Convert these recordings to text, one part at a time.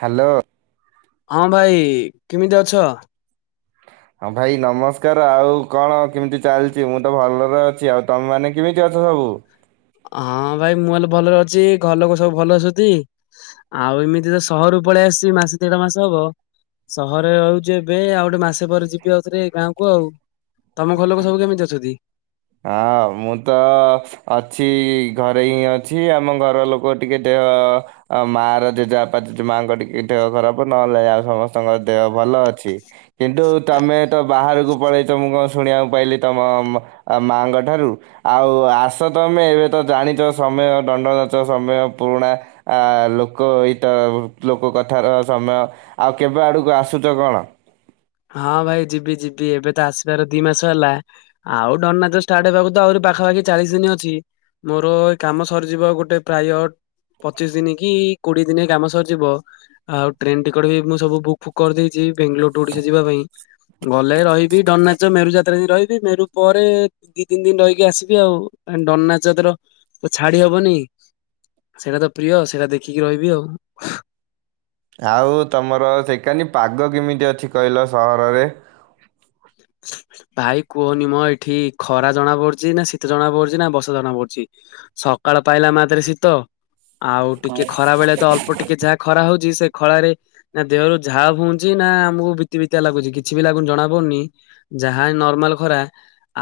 Hello ହଁ ଭାଇ କେମିତି ଅଛ? ହଁ ଭାଇ ନମସ୍କାର ଆଉ କଣ କେମିତି ଚାଲିଛି ମୁଁ ତ ଭଲରେ ଅଛି ଆଉ ତମ ମାନେ କେମିତି ଅଛ ସବୁ? ହଁ ଭାଇ ମୁଁ ହେଲେ ଭଲରେ ଅଛି ଘର ଲୋକ ସବୁ ଭଲରେ ଅଛନ୍ତି। ଆଉ ଏମିତି ତ ସହରରୁ ପଳେଇ ଆସିଛି ମାସେ ଦେଢ ମାସ ହବ। ସହରରେ ରହୁଛି ଏବେ ଆଉ ଗୋଟେ ମାସେ ପରେ ଯିବି ଆଉ ଥରେ ଗାଁକୁ ଆଉ। ତମ ଘର ଲୋକ ସବୁ କେମିତି ଅଛନ୍ତି? ହଁ ମୁଁ ତ ଅଛି ଘରେ ହିଁ ଅଛି ଆମ ଘର ଲୋକ ଟିକେ ଦେହ ଆ ମା ର ଜେଜେବାପା ଜେଜେ ମାଙ୍କ ଟିକେ ଦେହ ଖରାପ ନହେଲେ ଆଉ ସମସ୍ତଙ୍କ ଦେହ ଭଲ ଅଛି। କିନ୍ତୁ ତମେ ତ ବାହାରକୁ ପଳେଇ ଚ ମୁଁ କଣ ଶୁଣିବାକୁ ପାଇଲି ତମ ମାଆଙ୍କ ଠାରୁ। ଆଉ ଆସ ତମେ ଏବେ ତ ଜାଣିଛ ସମୟ ଦଣ୍ଡନାଚ ସମୟ ପୁରୁଣା। ଆ ଲୋକ ଏତ ଲୋକ କଥାର ସମୟ। ଆଉ କେବେ ଆଡକୁ ଆସୁଛ କଣ? ହଁ ଭାଇ ଯିବି ଯିବି ଏବେ ତ ଆସିବାର ଦି ମାସ ହେଲା। ଆଉ ଦଣ୍ଡନାଚ ଷ୍ଟାର୍ଟ ହେବାକୁ ତ ଆହୁରି ପାଖାପାଖି ଚାଳିଶ ଦିନ ଅଛି। ମୋର ଏ କାମ ସରିଯିବ ଗୋଟେ ପ୍ରାୟ ପଚିଶ ଦିନ କି କୋଡିଏ ଦିନ କାମ ସରିଯିବ। ଆଉ ଟ୍ରେନ ଟିକେଟ ବି ମୁଁ ସବୁ ବୁକ୍ କରିଦେଇଛି ବେଙ୍ଗାଲୋର ଟୁ ଓଡିଶା ଯିବା ପାଇଁ। ଗଲେ ରହିବି ଦଣ୍ଡନାଚ ମେରୁ ଯାତ୍ରା ଦିନ ରହିବି ମେରୁ ପରେ ଦି ତିନି ଦିନ ରହିକି ଆସିବି ଆଉ ଆହେଁ ଦଣ୍ଡନାଚ ତାର ଏ ଛାଡିହବନି। ସେଇଟା ତ ପ୍ରିୟ ଆଉ ସେଇଟା ଦେଖିକି ରହିବି ଆଉ। ଆଉ ତମର ସେକାନି ପାଗ କେମିତି ଅଛି କହିଲ ସହରରେ? ଭାଇ କୁହନିମ ଏଠି ଖରା ଜଣା ପଡୁଚି ନା ଶୀତ ଜଣା ପଡୁଚି ନା ବସା ଜଣା ପଡୁଚି ସକାଳ ପାଇଲା ମାତ୍ରେ ଶୀତ ଆଉ ଟିକେ ଖରା ବେଳେ ତ ଅଳ୍ପ ଟିକେ ଯାହା ଖରା ହୋଉଚି ସେ ଖଳାରେ ନା ଦେହରୁ ଝାଳ ଫୁଉଁଚି ନା ଆମକୁ ବିତି ବିତିଆ ଲାଗୁଚି କିଛି ବି ଲାଗୁନ ଜଣା ପଡନି ଯାହା ଏଇ ନର୍ମାଲ ଖରା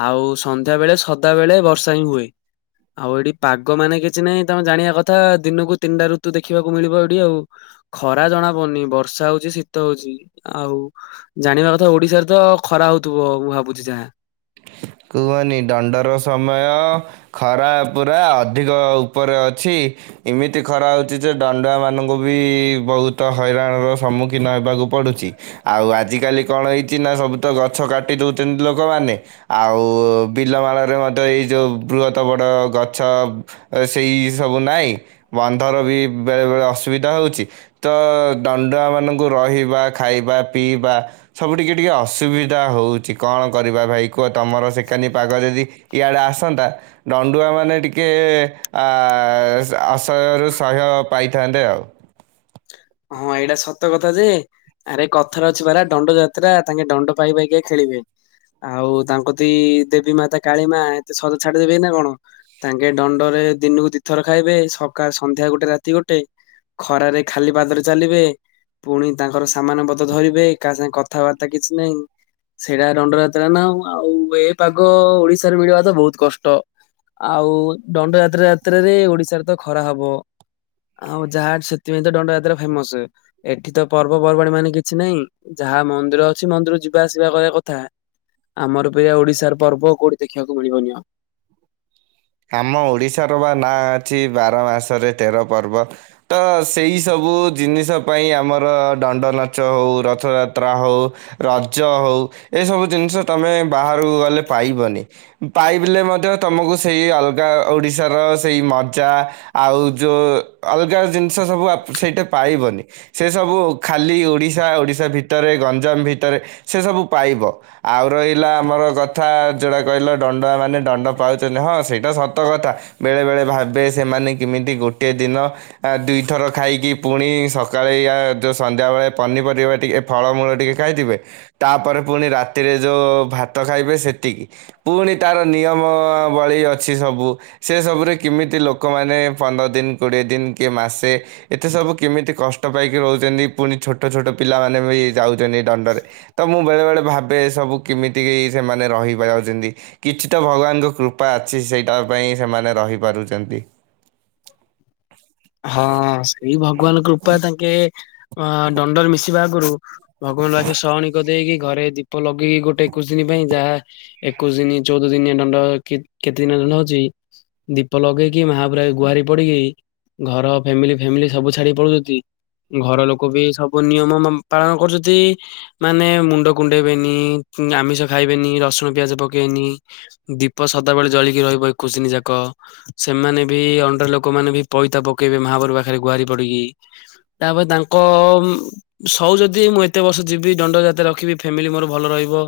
ଆଉ ସନ୍ଧ୍ୟାବେଳେ ସଦାବେଳେ ବର୍ଷା ହିଁ ହୁଏ। ଆଉ ଏଠି ପାଗ ମାନେ କିଛି ନାହିଁ ତମେ ଜାଣିବା କଥା ଦିନକୁ ତିନଟା ଋତୁ ଦେଖିବାକୁ ମିଳିବ ଏଠି ଆଉ। ଖରା ଜଣା ପଡୁନି ବର୍ଷା ହୋଉଚି ଶୀତ ହୋଉଚି ଆଉ ଜାଣିବା କଥା ଓଡିଶାରେ ତ ଖରା ହୋଉଥୁବ ମୁଁ ଭାବୁଚି ଯାହା। କୁହନି ଡଣ୍ଡର ସମୟ ଖରା ପୁରା ଅଧିକ ଉପରେ ଅଛି ଏମିତି ଖରା ହୋଉଚି ଯେ ଦାଣ୍ଡୁଆ ମାନଙ୍କୁ ବି ବୋହୁତ ହଇରାଣର ସମ୍ମୁଖୀନ ହେବାକୁ ପଡୁଚି। ଆଉ ଆଜିକାଲି କଣ ହେଇଚି ନା ସବୁ ତ ଗଛ କାଟି ଦୋଉଚନ୍ତି ଲୋକମାନେ ଆଉ ବିଲମାଳରେ ମଧ୍ୟ ଏଇ ଯୋଉ ବୃହତ ବଡ଼ ଗଛ ଅ ସେଇ ସବୁ ନାଇଁ ବନ୍ଧର ବି ବେଳେ ବେଳେ ଅସୁବିଧା ହୋଉଚି। ତ ଦଣ୍ଡୁଆ ମାନଙ୍କୁ ରହିବା, ଖାଇବା, ପିଇବା ସବୁ ଟିକେ ଟିକେ ଅସୁବିଧା ହୋଉଚି କଣ କରିବା ଭାଇ କୁହ ତମର ସେକାନି ପାଗ ଯଦି ଇଆଡ଼େ ଆସନ୍ତା ଦଣ୍ଡୁଆମାନେ ଟିକେ ଆ ଆ ଆସ ଆସହ୍ୟରୁ ସହ୍ୟ ପାଇଥାନ୍ତେ ଆଉ। ହଁ ଏଇଟା ସତ କଥା ଯେ ଆରେ କଥାରେ ଅଛି ପରା ଡଣ୍ଡ ଯାତ୍ରା ତାଙ୍କେ ଡଣ୍ଡ ପାଇ ପାଇକା ଖେଳିବେ। ଆଉ ତାଙ୍କ କତିକି ଦେବୀ ମାତା କାଳିମାଆ ଏତେ ସହଜରେ ଛାଡି ଦେବେନା କଣ। ତାଙ୍କେ ଦଣ୍ଡରେ ଦିନୁକୁ ଦି ଦିଥର ଖାଇବେ ସକା ସନ୍ଧ୍ୟା ଗୋଟେ ରାତି ଗୋଟେ ଖରାରେ ଖାଲି ପାଦରେ ଚାଲିବେ ପୁଣି ତାଙ୍କର ସାମାନ ପତ୍ର ଧରିବେ କାହା ସାଙ୍ଗେ କଥାବାର୍ତ୍ତା କିଛି ନାହିଁ ସେଇଟା ଦଣ୍ଡଯାତ୍ରା ନା ଆଉ ଏ ପାଗ ଓଡିଶାରେ ମିଳିବା ତ ବୋହୁତ କଷ୍ଟ। ଆଉ ଦଣ୍ଡ ଯାତ୍ରା ଯାତ୍ରାରେ ଓଡିଶାରେ ତ ଖରା ହବ। ଆଉ ଯାହାହେ ସେଥିପାଇଁ ତ ଦଣ୍ଡଯାତ୍ରା ଫେମସ। ଏଠି ତ ପର୍ବପର୍ବାଣୀ ମାନେ କିଛି ନାହିଁ ଯାହା ମନ୍ଦିର ଅଛି ମନ୍ଦିରକୁ ଯିବା ଆସିବା କରିବା କଥା। ଆମର ପରିକା ଓଡିଶାର ପର୍ବ କୋଉଠି ଦେଖିବାକୁ ମିଳିବନି ଆଉ। ଆମ ଓଡ଼ିଶାର ପା ନାଁ ଅଛି ବାର ମାସରେ ତେର ପର୍ବ। ତ ସେଇ ସବୁ ଜିନିଷ ପାଇଁ ଆମର ଦଣ୍ଡନାଚ ହୋଉ ରଥଯାତ୍ରା ହୋଉ ରଜ ହୋଉ ଏସବୁ ଜିନଷ ତମେ ବାହାରକୁ ଗଲେ ପାଇବନି ପାଇବଲେ ମଧ୍ୟ ତମକୁ ସେଇ ଅଲଗା ଓଡିଶାର ସେଇ ମଜା ଆଉ ଯୋଉ ଅଲଗା ଜିନିଷ ସବୁ ଆପ୍ ସେଇଟା ପାଇବନି। ସେ ସବୁ ଖାଲି ଓଡ଼ିଶା ଓଡ଼ିଶା ଭିତରେ ଗଞ୍ଜାମ ଭିତରେ ସେ ସବୁ ପାଇବ ଆଉ ରହିଲା ଆମର କଥା ଯୋଉଟା କହିଲ ଡଣ୍ଡା ମାନେ ଡଣ୍ଡ ପାଉ ଚନ୍ତି ହଁ ସେଇଟା ସତ କଥା ବେଳେବେଳେ ଭାବେ ସେମାନେ କେମିତି ଗୋଟେ ଦିନ ଆ ଦୁଇଥର ଖାଇକି ପୁଣି ସକାଳେ ୟା ଯୋଉ ସନ୍ଧ୍ୟାବେଳେ ପନିପରିବା ଟିକେ ଏ ଫଳମୂଳ ଟିକେ ଖାଇଥିବେ ତାପରେ ପୁଣି ରାତିରେ ଯୋଉ ଭାତ ଖାଇବେ ସେତିକି। ପୁଣି ତାର ନିୟମ ବଳୀ ଅଛି ସବୁ ସେସବୁରେ କେମିତି ଲୋକମାନେ ଏ ପନ୍ଦର ଦିନ କୋଡ଼ିଏ ଦିନ କିଏ ମାସେ ଏତେ ସବୁ କେମିତି କଷ୍ଟ ପାଇକି ରହୁଚନ୍ତି ପୁଣି ଛୋଟ ଛୋଟ ପିଲାମାନେ ବି ଯାଉଚନ୍ତି ଦଣ୍ଡରେ ତ ମୁଁ ବେଳେବେଳେ ଭାବେ ଏସବୁ କେମିତି ଏଇ ସେମାନେ ରହିିବା ଯାଉଚନ୍ତି କିଛି ତ ଭଗବାନଙ୍କ କୃ ପା ଅଛି ସେଇଟା ପାଇଁ ସେମାନେ ରହିପାରୁଚନ୍ତି। [inaudible] ହଁ ସେଇ ଭଗବାନ କୃପା ତାଙ୍କେ ଅ ଦଣ୍ଡରେ ମିଶିବା ଆଗରୁ ଭଗବାନଙ୍କ ପାଖେ ଶହଣୀ କରିଦେଇକି ଘରେ ଦୀପ ଲଗେଇକି ଗୋଟେ ଏକୋଇଶି ଦିନ ପାଇଁ ଯାହା ଏକୋଇଶ ଦିନି ଚଉଦ ଦିନି ଦଣ୍ଡ କେତ୍ କେତେ ଦିନ ଦଣ୍ଡ ଅଛି। ଦୀପ ଲଗେଇକି ମହାପ୍ରାୟ ଗୁହାରି ପଡିକି ଘର ଫ୍ୟାମିଲି ଫ୍ୟାମିଲି ସବୁ ଛାଡି ପଳଉଛନ୍ତି। ଘର ଲୋକ ବି ସବୁ ନିୟମ ମ ପାଳନ କରୁଛନ୍ତି। ମାନେ ମୁଣ୍ଡ କୁଣ୍ଡେଇବେନି ଆମିଷ ଖାଇବେନି ରସୁଣ ପିଆଜ ପକେଇବେନି। ଦୀପ ସଦାବେଳେ ଜଳିକି ରହିବ ଏକୋଇସିି ଦିନି ଯାକ ସେମାନେ ବି ଅ ଡ ଲୋକମାନେ ବି ପଇତା ପକେଇବେ ମହାପରୁ ପାଖରେ ଗୁହାରି ପଡିକି ତାପରେ ତାଙ୍କ ମ୍ ସଉ ଯଦି ମୁଁ ଏତେ ବର୍ଷ ଯିବି ଦଣ୍ଡ ଯାତରେ ରଖିବି ଫ୍ୟାମିଲି ମୋର ଭଲ ରହିବ।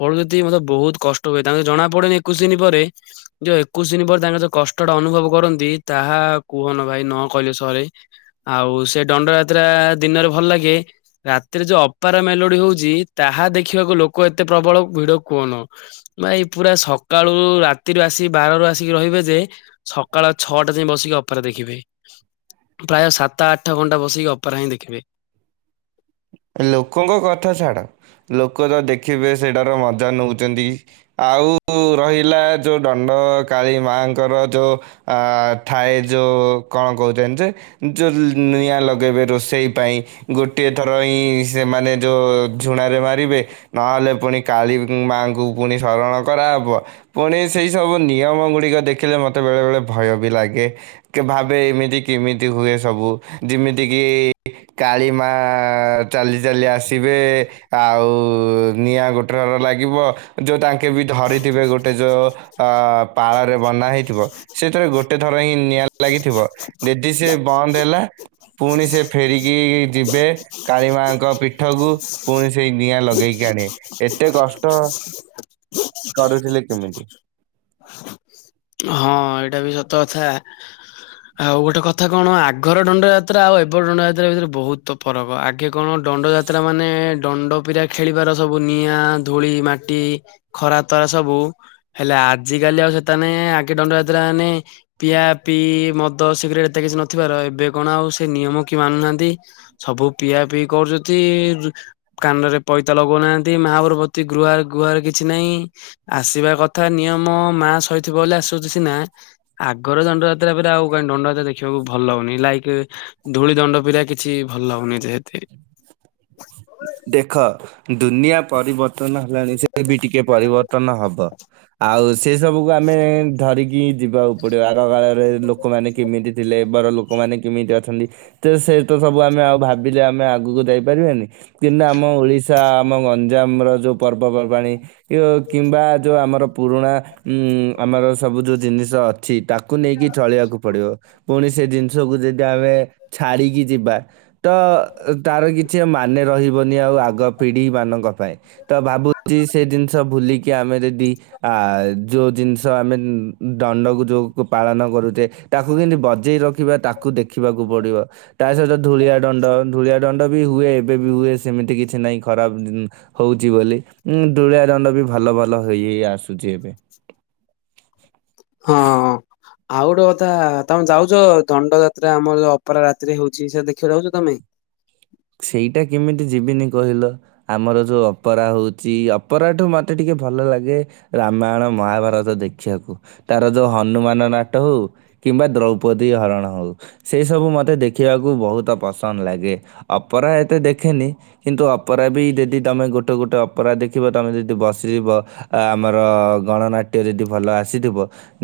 ପଳୁ ମୋତେ ବହୁତ କଷ୍ଟ ହୁଏ ତାଙ୍କୁ ଜଣା ପଡେନି ଏକୋଇଶ ଦିନ ପରେ ଯୋଉ ଏକୋଇଶ ଦିନ ପରେ ତାଙ୍କର ଯୋଉ କଷ୍ଟଟା ଅନୁଭବ କରନ୍ତି। ତାହା କୁହନ ଭାଇ ନ କହିଲେ ସରେ। ଆଉ ସେ ଦଣ୍ଡ ଯାତ୍ରା ଦିନରେ ଭଲ ଲାଗେ। ରାତିରେ ଯୋଉ ଅପାର ମେଲୋଡି ହଉଛି ତାହା ଦେଖିବାକୁ ଲୋକ ଏତେ ପ୍ରବଳ ଭିଡ କୁହନ। ଭାଇ ପୁରା ସକାଳୁ ରାତିରୁ ଆସିକି ବାରରୁ ଆସିକି ରହିବେ ଯେ ସକାଳ ଛଅଟା ଯାଇ ବସିକି ଅପେରା ଦେଖିବେ ପ୍ରାୟ ସାତ ଆଠ ଘଣ୍ଟା ବସିକି ଅପେରା ହିଁ ଦେଖିବେ। ଲୋକଙ୍କ କଥା ଛାଡ ଲୋକ ତ ଦେଖିବେ ସେଇଟାର ମଜା ନଉଛନ୍ତି। ଆଉ ରହିଲା ଯେଉଁ ଦଣ୍ଡ କାଳୀ ମାଙ୍କର ଯୋଉଁ ଅ ଥାଏ ଯୋଉ କଣ କହୁଛନ୍ତି ଯେ? ଯେଉ ଲ୍ ନିଆଁ ଲଗେଇବେ ରୋଷେଇ ପାଇଁ ଗୋଟିଏ ଥର ହିଁ ସେମାନେ ଯୋଉଁ ଝୁଣାରେ ମାରିବେ। ନହେଲେ ପୁଣି କାଳୀ ମାଙ୍କୁ ପୁଣି ଶରଣ କରାହେବ। ପୁଣି ସେଇ ସବୁ ନିୟମ ଗୁଡିକ ଦେଖିଲେ ମତେ ବେଳେ ବେଳେ ଭୟ ବି ଲାଗେ। ଭାବେ ଏମିତି କେମିତି ହୁଏ ସବୁ ଯେମିତି କିି କାଳିମା ଆ ଚାଲି ଚାଲି ଆସିବେ। ଆଉ ନିଆଁ ଗୋଟେର ଲାଗିବ ଯୋଉ ତାଙ୍କେ ବି ଧରିଥିବେ ଗୋଟେ ଯୋଉ ଆ ପାଳରେ ବନା ହେଇଥିବ ସେଥିରେ ଗୋଟେ ଥର ହିଁ ନିଆଁ ଲାଗିଥିବ। ଯେଦି ସିଏ ବନ୍ଦ ହେଲା ପୁଣି ସେ ଫେରିକି ଯିବେ। କାଳିମାଙ୍କ ପୀଠକୁ ପୁଣି ସେଇ ନିଆଁ ଲଗେଇକି ଆଣିବେ ଏତେ କଷ୍ଟ। କରୁଥିଲେ କେମିତି? ହଁ ଏଇଟା ବି ସତ କଥା। ଆଉ ଗୋଟେ କଥା କଣ ଆଗର ଦଣ୍ଡ ଯାତ୍ରା ଆଉ ଏବେର ଦଣ୍ଡ ଯାତ୍ରା ଭିତରେ ବହୁତ ତ ଫରକ ଆଗେ କଣ ଦଣ୍ଡଯାତ୍ରା ମାନେ ଦଣ୍ଡପିରା ଖେଳିବାର ସବୁ ନିଆଁ ଧୂଳି ମାଟି ଖରା ତରା ସବୁ ହେଲେ ଆଜିିକାଲି ଆଉ ସେଟା ନାଇଁ ଆଗେ ଦଣ୍ଡ ଯାତ୍ରା ହେନେ ପିଆ ପିଇ ମଦ ସିଗରେଟ ଏତେ କିଛି ନଥିବାର ଏବେ କଣ ଆଉ ସେ ନିୟମ କି ମାନୁନାହାନ୍ତି? ସବୁ ପିଆ ପିଇ କରୁଛନ୍ତି। କାନରେ ପଇତା ଲଗଉନାହାନ୍ତି ମହାଭରବତୀ ଗୃହା ଗୁହାରେ କିଛି ନାହିଁ। ଆସିବା କଥା ନିୟମ ମା ଶୋଇଥିବ ବୋଲି ଆସୁଛି ସିନା ଆଗର ଦଣ୍ଡ ଯାତ୍ରା ଅପେରା ଆଉ କାଇଁ ଦଣ୍ଡଯାତ୍ରା ଦେଖିବାକୁ ଭଲ ଲାଗୁନି ଲାଇକ୍ ଧୂଳି ଦଣ୍ଡ ପିିରା କିଛି ଭଲ ଲାଗୁନି ଯେହେତି ଦେଖ ଦୁନିଆ ପରିବର୍ତ୍ତ ତନ ହେଲାଣି ସେ ବି ଟିକେ ପରିବର୍ତ୍ତନ ହବ। ଆଉ ସେ ସବୁକୁ ଆମେ ଧରିକି ଯିବାକୁ ପଡିବ ଆଗ କାଳରେ ଲୋକମାନେ କେମିତି ଥିଲେ ଏବେର ଲୋକ୍ ଲୋକମାନେ କେମିତି ଅଛନ୍ତି ତ ସେ ତ ସବୁ ଆମେ ଆଉ ଭାବିଲେ ଆମେ ଆଗକୁ ଯାଇପାରିବାନି। କିମ୍ତି ଆମ ଓଡ଼ିଶା ଆମ ଗଞ୍ଜାମର ଯୋଉ ପର୍ବପର୍ବାଣି କିଓ କିମ୍ବା ଯେଉଁ ଆମର ପୁରୁଣା ଉଁ ଆମର ସବୁ ଯେଉଁ ଜିନିଷ ଅ ଅଛି ତାକୁ ନେଇକି ଚଳିବାକୁ ପଡିବ ପୁଣି ସେ ଜିନିଷକୁ ଯଦି ଆମେ ଛାଡ଼ିକି ଯିବା। ତ ତାର କିଛି ଆଉ ମାନେ ରହିବନି ଆଉ ଆଗ ପିଢି ମାନଙ୍କ ପାଇଁ। ତ ଭାବୁଛି ସେ ଜିନିଷ ଭୁଲିକି ଆମେ ଯଦି ଆ ଯୋଉ ଜିନିଷ ଆମେ ମ୍ ଦଣ୍ଡକୁ ଯୋଉ ପାଳନ କରୁଛେ ତାକୁ କେମିତି ବଜେଇ ରଖିବା ତାକୁ ଦେଖିବାକୁ ପଡ଼ିବ। ତା ସହିତ ଧୂଳିଆ ଦଣ୍ଡ ଧୂଳିଆ ଦଣ୍ଡ ବି ହୁଏ ଏବେ ବି ହୁ ସେମିତି କିଛି ନାହିଁ ଖରାପ ହଉଛି ବୋଲି ଉ ଧୂଳିଆ ଦଣ୍ଡ ବି ଭଲ ଭଲ ହେଇ ହେଇ ଆସୁଛି ଏବେ। ହଁ। ଆଉ ଗୋଟେ କଥା ତମେ ଯାଉଛ ଦଣ୍ଡ ଯାତ୍ରା ଆମର ଯୋଉ ଅପରା ରାତିରେ ହଉଛି ସେ ଦେଖିବାକୁ ଯାଉଛ ତମେ? ସେଇଟା କେମିତି ଯିବିନି କହିଲ? ଆମର ଯୋଉ ଅପରା ହଉଛି ଅପରାଠୁ ମତେ ଟିକେ ଭଲ ଲାଗେ ରାମାୟଣ ମହାଭାରତ ଦେଖିବାକୁ ତାର ଯୋଉ ହନୁମାନ ନାଟ ହଉ କିମ୍ବା ଦ୍ରୌପଦୀ ହରଣ ହଉ ସେଇ ସବୁ ମତେ ଦେଖିବାକୁ ବହୁତ ପସନ୍ଦ ଲାଗେ। ଅପରା ଏତେ ଦେଖେନି। କିନ୍ତୁ ଅପରା ବି ଯଦି ତମେ ଗୋଟେ ଗୋଟେ ଅପରା ଦେଖିବ ତମେ ଯଦି ବସିବ ଆମର ଗଣନାଟ୍ୟ ଯଦି ଭଲ ଆସିଥିବ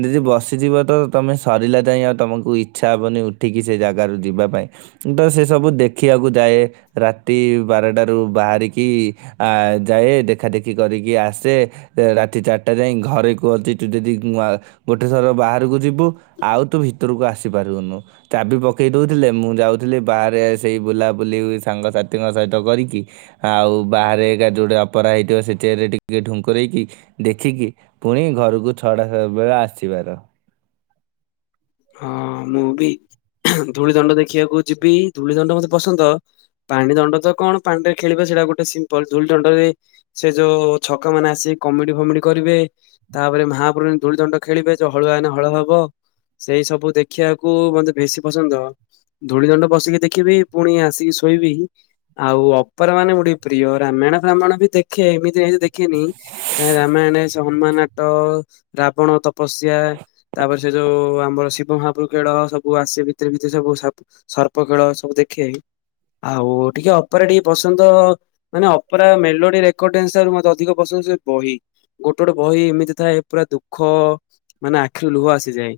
ଯଦି ବସିଯିବ ତ ତମେ ସରିଲା ଯାଏ ଆଉ ତମକୁ ଇଚ୍ଛା ହବନି ଉଠିକି ସେ ଜାଗାରୁ ଯିବା ପାଇଁ। ତ ସେ ସବୁ ଦେଖିବାକୁ ଯାଏ ରାତି ବାରଟାରୁ ବାହାରିକି ଆଯାଏ ଦେଖା ଦେଖି କରିକି ଆସେ। ରାତି ଚାରିଟା ଯାଏ ଘରେ କୁ ଅଛି ତୁ ଯଦି ଆ ଗୋଟେ ଥର ବାହାରକୁ ଯିବୁ ଆଉ ତୁ ଭିତରକୁ ଆସି ପାରିବୁନୁ। ଚାବି ପକେଇ ଦେଉଥିଲେ ମୁଁ ଯାଉଥିଲି ବାହାରେ ସେଇ ବୁଲାବୁଲି ସାଙ୍ଗସାଥିଙ୍କ ସହିତ କରିକି ଆଉ ବାହାରେ ଏକା ଯଉଟା ଅପରା ହେଇଥିବ ସେଠି ହେଲେ ଟିକେ ଠୁଙ୍କୁରେଇକି ଦେଖିକି ପୁଣି ଘରକୁ ଛଅଟା ବେଳେ ଆସିବାର। ହଁ ମୁଁ ବି ଧୂଳି ଦଣ୍ଡ ଦେଖିବାକୁ ଯିବି ଧୂଳି ଦଣ୍ଡ ମତେ ପସନ୍ଦ ପାଣି ଦଣ୍ଡ ତ କଣ ପାଣିରେ ଖେଳିବା ସେଟା ଗୋଟେ ସିମ୍ପଲ ଧୂଳି ଦଣ୍ଡରେ ସେ ଯୋଉ ଛକା ମାନେ ଆସିିକି କମେଡି ଫମେଡି କରିବେ ତାପରେ ମହାପ୍ରଭୁ ଦୋଳି ଦଣ୍ଡ ଖେଳିବେ ହଳୁଆ ଏନେ ହଳ ହବ ସେଇ ସବୁ ଦେଖିବାକୁ ମତେ ବେଶୀ ପସନ୍ଦ। ଧୂଳି ଦଣ୍ଡ ବସିକି ଦେଖିବି ପୁଣି ଆସିକି ଶୋଇବି ଆଉ ଅପର ମାନେ ଗୋଟେ ପ୍ରିୟ ରାମାୟଣ ଫ୍ରାମାୟଣ ବି ଦେଖେ ଏମିତି ହେଲେ ଦେଖେନି ତା ରାମାୟଣ ହନୁମାନ ତ ରାବଣ ତପସ୍ୟା ତାପରେ ସେ ଯୋଉଆମ୍ ଆମର ଶିବ ମହାପ୍ରଭୁଖେଳ ସବୁ ଆସେ ଭିତରେ ଭିତରେ ସବୁ ସର୍ପ ଖେଳ ସବୁ ଦେଖି ଆଇ ଆଉ ଟିକେ ଅପରା ଟିକେ ପସନ୍ଦ ମାନେ ଅପରା ମେଲୋଡି ରେକଡ ଡ୍ୟାସ୍ନ ମତେ ଅଧିକ ପସନ୍ଦ ସେ ବହି ଗୋଟେ ଗୋଟେ ବହି ଏମିତି ଥାଏ ପୁରା ଦୁଃଖ ମାନେ ଆଖିରୁ ଲୁହ ଆସିଯାଏ।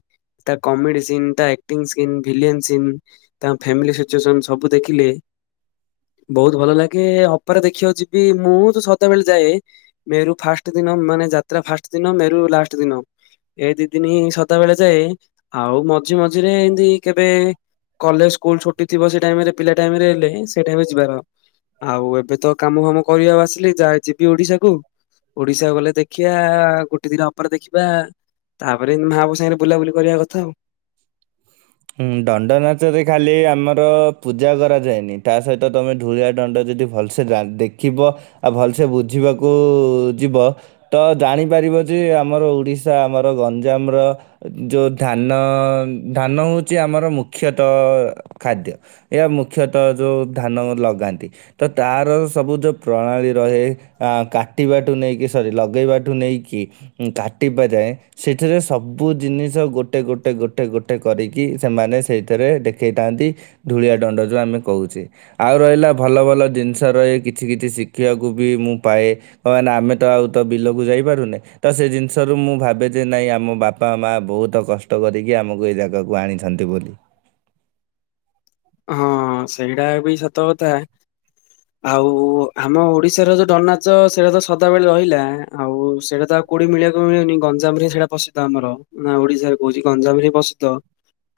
ତା କମେଡି ସିନ୍ ତା ଆକ୍ଟିଂ ସିନ୍ ଭିଲିୟନ ସିନ୍ ତାଙ୍କ ଫ୍ୟାମିଲି ସିଚୁଏସନ୍ ସବୁ ଦେଖିଲେ ବହୁତ ଭଲ ଲାଗେ ଅପରେ ଦେଖିବାକୁ ଯିବି ମୁଁ ତ ସଦାବେଳେ ଯାଏ ମେରୁ ଫାର୍ଷ୍ଟ ଦିନ ମାନେ ଯା ତ୍ରା ଫାଷ୍ଟ ଦିନ ମେରୁ ଲାଷ୍ଟ ଦିନ ଏ ଦି ଦିନି ସଦାବେଳେ ଯାଏ ଆଉ ମଝି ମଝିରେ ଏମତି କେବେ। କଲେଜ ସ୍କୁଲ ଛୁଟି ଥିବ ସେ ଟାଇମ ରେ ପିଲା ଟାଇମ ହେଲେ ସେଇଟା ବି ଯିବାର ଆଉ ଏବେ ତ କାମ ଫାମ କରିକି ଆସିଲି ଯାହା ଯିବି ଓଡିଶା କୁ ଓଡିଶା ଗଲେ ଦେଖିବା ଗୋଟେ ଦିନ ଅପେରା ଦେଖିବା ତାପରେ ମା ବୋଉ ସାଙ୍ଗରେ ବୁଲାବୁଲି କରିବା କଥା ଆଉ। ହୁଁ ଦଣ୍ଡ ନାଚରେ ଖାଲି ଆମର ପୂଜା କରାଯାଏନି ତା ସହିତ ତମେ ଧୂଳିଆ ଦଣ୍ଡ ଯଦି ଭଲ ସେ ଦେଖିବ ଆଉ ଭଲସେ ବୁଝିବାକୁ ଯିବ ତ ଜାଣିପାରିବ ଯେ ଆମର ଓଡିଶା ଆମର ଗଞ୍ଜାମର ଯେଉଁ ଧାନ ଧାନ ହେଉଛି ଆମର ମୁଖ୍ୟତଃ ଖାଦ୍ୟ। ଏହା ମୁଖ୍ୟତଃ ଯୋଉ ଧାନ ଲଗାନ୍ତି ତ ତାର ସବୁ ଯୋଉ ପ୍ରଣାଳୀ ରହେ। ହଁ କାଟିବା ଠୁ ନେଇକି ସରି ଲଗେଇବା ଠୁ ନେଇକି। କାଟିବା ଯାଏଁ ସେଥିିରେ ସବୁ ଜିନିଷ ଗୋଟେ ଗୋଟେ ଗୋଟେ ଗୋଟେ କରିକି। କି ସେମାନେ ସେଇଥିରେ ଦେଖେଇ ଥାନ୍ତି ଧୂଳିଆ ଦଣ୍ଡ ଯୋଉ ଆମେ କହୁଛେ। ଆଉ ରହିଲା ଭଲ ଭଲ ଜିନିଷ ରହେ କିଛି କିଛି ଶିଖିବାକୁ ବି ମୁଁ ପାଏ। କାଇଁ ନା ଆମେ ତ ଆଉ ତ ବିଲକୁ ଯାଇ ପାରୁନେ। ତ ସେ ଜିନିଷ ରୁ ମୁଁ ଭାବେ ଯେ ନାଇଁ ଆମ ବାପା ମା ବହୁତ କଷ୍ଟ କରିକି ଆମକୁ ଏଇ ଜାଗା କୁ। କୁ ଆଣିଛନ୍ତି ବୋଲି। ହଁ ସେଇଟା ବି ସତ କଥା। ହ ଆଉ ଆମ ଓଡିଶାର ଯୋଉ ଦଣ୍ଡ ନାଚ ସେଇଟା ତ ସଦାବେଳେ ରହିଲା ଆଉ ସେଇଟା ତ। କୋଉଠି ମିଳେ କି ମିଳେନି ଗଞ୍ଜାମରେ ସେଇଟା ପ୍ରସିଦ୍ଧ ଆମର ନା ଓଡିଶା ରେ କହୁଛି ଗଞାମ ରେ ପ୍ରସିଦ୍ଧ।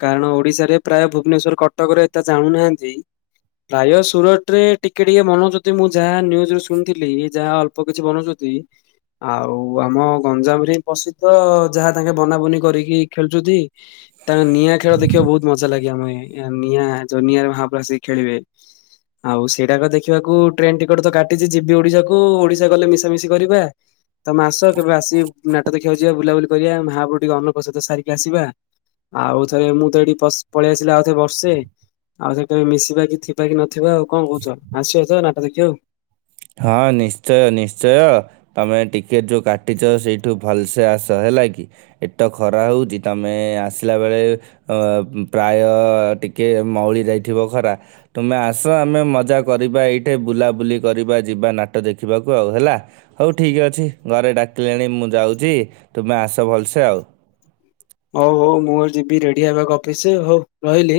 କାରଣ ଓଡିଶାରେ ପ୍ରାୟ ଭୁବନେଶ୍ଵର କଟକ ରେ ଏତେ ଜାଣୁ ନାହାନ୍ତି। ପ୍ରାୟ ସୁରଟ ରେ ଟିକେ ଟିକେ ମନ ଯଦି ମୁଁ ଯାହା ନ୍ୟୁଜ ରୁ ଶୁଣିଥିଲି ଯାହା ଅଳ ଅଳ୍ପ କିଛି ବନଉଛନ୍ତି। ଆଉ ଆମ ଗଞ୍ଜାମରେ ହିଁ ପ୍ରସିଦ୍ଧ ଯାହା ତାଙ୍କେ ବନା ବୁନି କରିକି ଖେଳୁଛନ୍ତି। ତାଙ୍କ ନିଆଁ ଖେଳ ଦେଖିବ ବହୁତ ମଜା ଲାଗେ ଆମେ ନିଆଁ ଯୋଉ ନିଆଁରେ ମହାପ୍ରଭୁ କହିକି ଖେଳିବେ। ଆଉ ସେଇଟାକ ଦେଖିବାକୁ ଟ୍ରେନ ଟିକେଟ ତ କାଟିଛି ଯିବି ଓଡିଶାକୁ ଓଡିଶା ଗଲେ ମିଶାମିଶି କରିବା। ତମେ ଆସ କେବେ ଆସି ନାଟ ଦେଖିବାକୁ ଯିବା ବୁଲାବୁଲି କରିବା ମହାପ୍ରଭୁ ଟିକେ ଅନ୍ନ ପ୍ରସାଦ ସାରିକି ଆସିବା। ଆଉ ଥରେ ମୁଁ ତ ଏଠି ପସ ପଳେଇ ଆସିଲେ ଆଉଥରେ ବର୍ଷେ। ଆଉ ସେତେ ବେଳେ ମିଶିବା କି ଥିବା କି ନଥିବା ଆଉ କଣ କହୁଛ ଆସିବା ତ ନାଟ ଦେଖିବାକୁ। ହଁ ନିଶ୍ଚୟ ନିଶ୍ଚୟ। ତମେ ଟିକେଟ୍ ଯୋଉ କାଟିଛ ସେଇଠୁ ଭଲସେ ଆସ ହେଲା କି। ଏଠି ତ ଖରା ହଉଛି ତମେ ଆସିଲା ବେଳେ। ପ୍ରାୟ ଟିକେ ମଉଳି ଯାଇଥିବ ଖରା। ତୁମେ ଆସ ଆମେ ମଜା କରିବା ଏଇଠେ ବୁଲାବୁଲି କରିବା। ଯିବା ନାଟ ଦେଖିବାକୁ ଆଉ ହେଲା। ହଉ ଠିକ୍ ଅଛି ଘରେ ଡାକିଲେଣି ମୁଁ ଯାଉଛି ତୁମେ ଆସ ଭଲସେ ଆଉ। ହଉ ହଉ ମୁଁଉ ଯିବି ରେଡି ହେବାକୁ ଅଫିସ ହଉ ରହିଲି।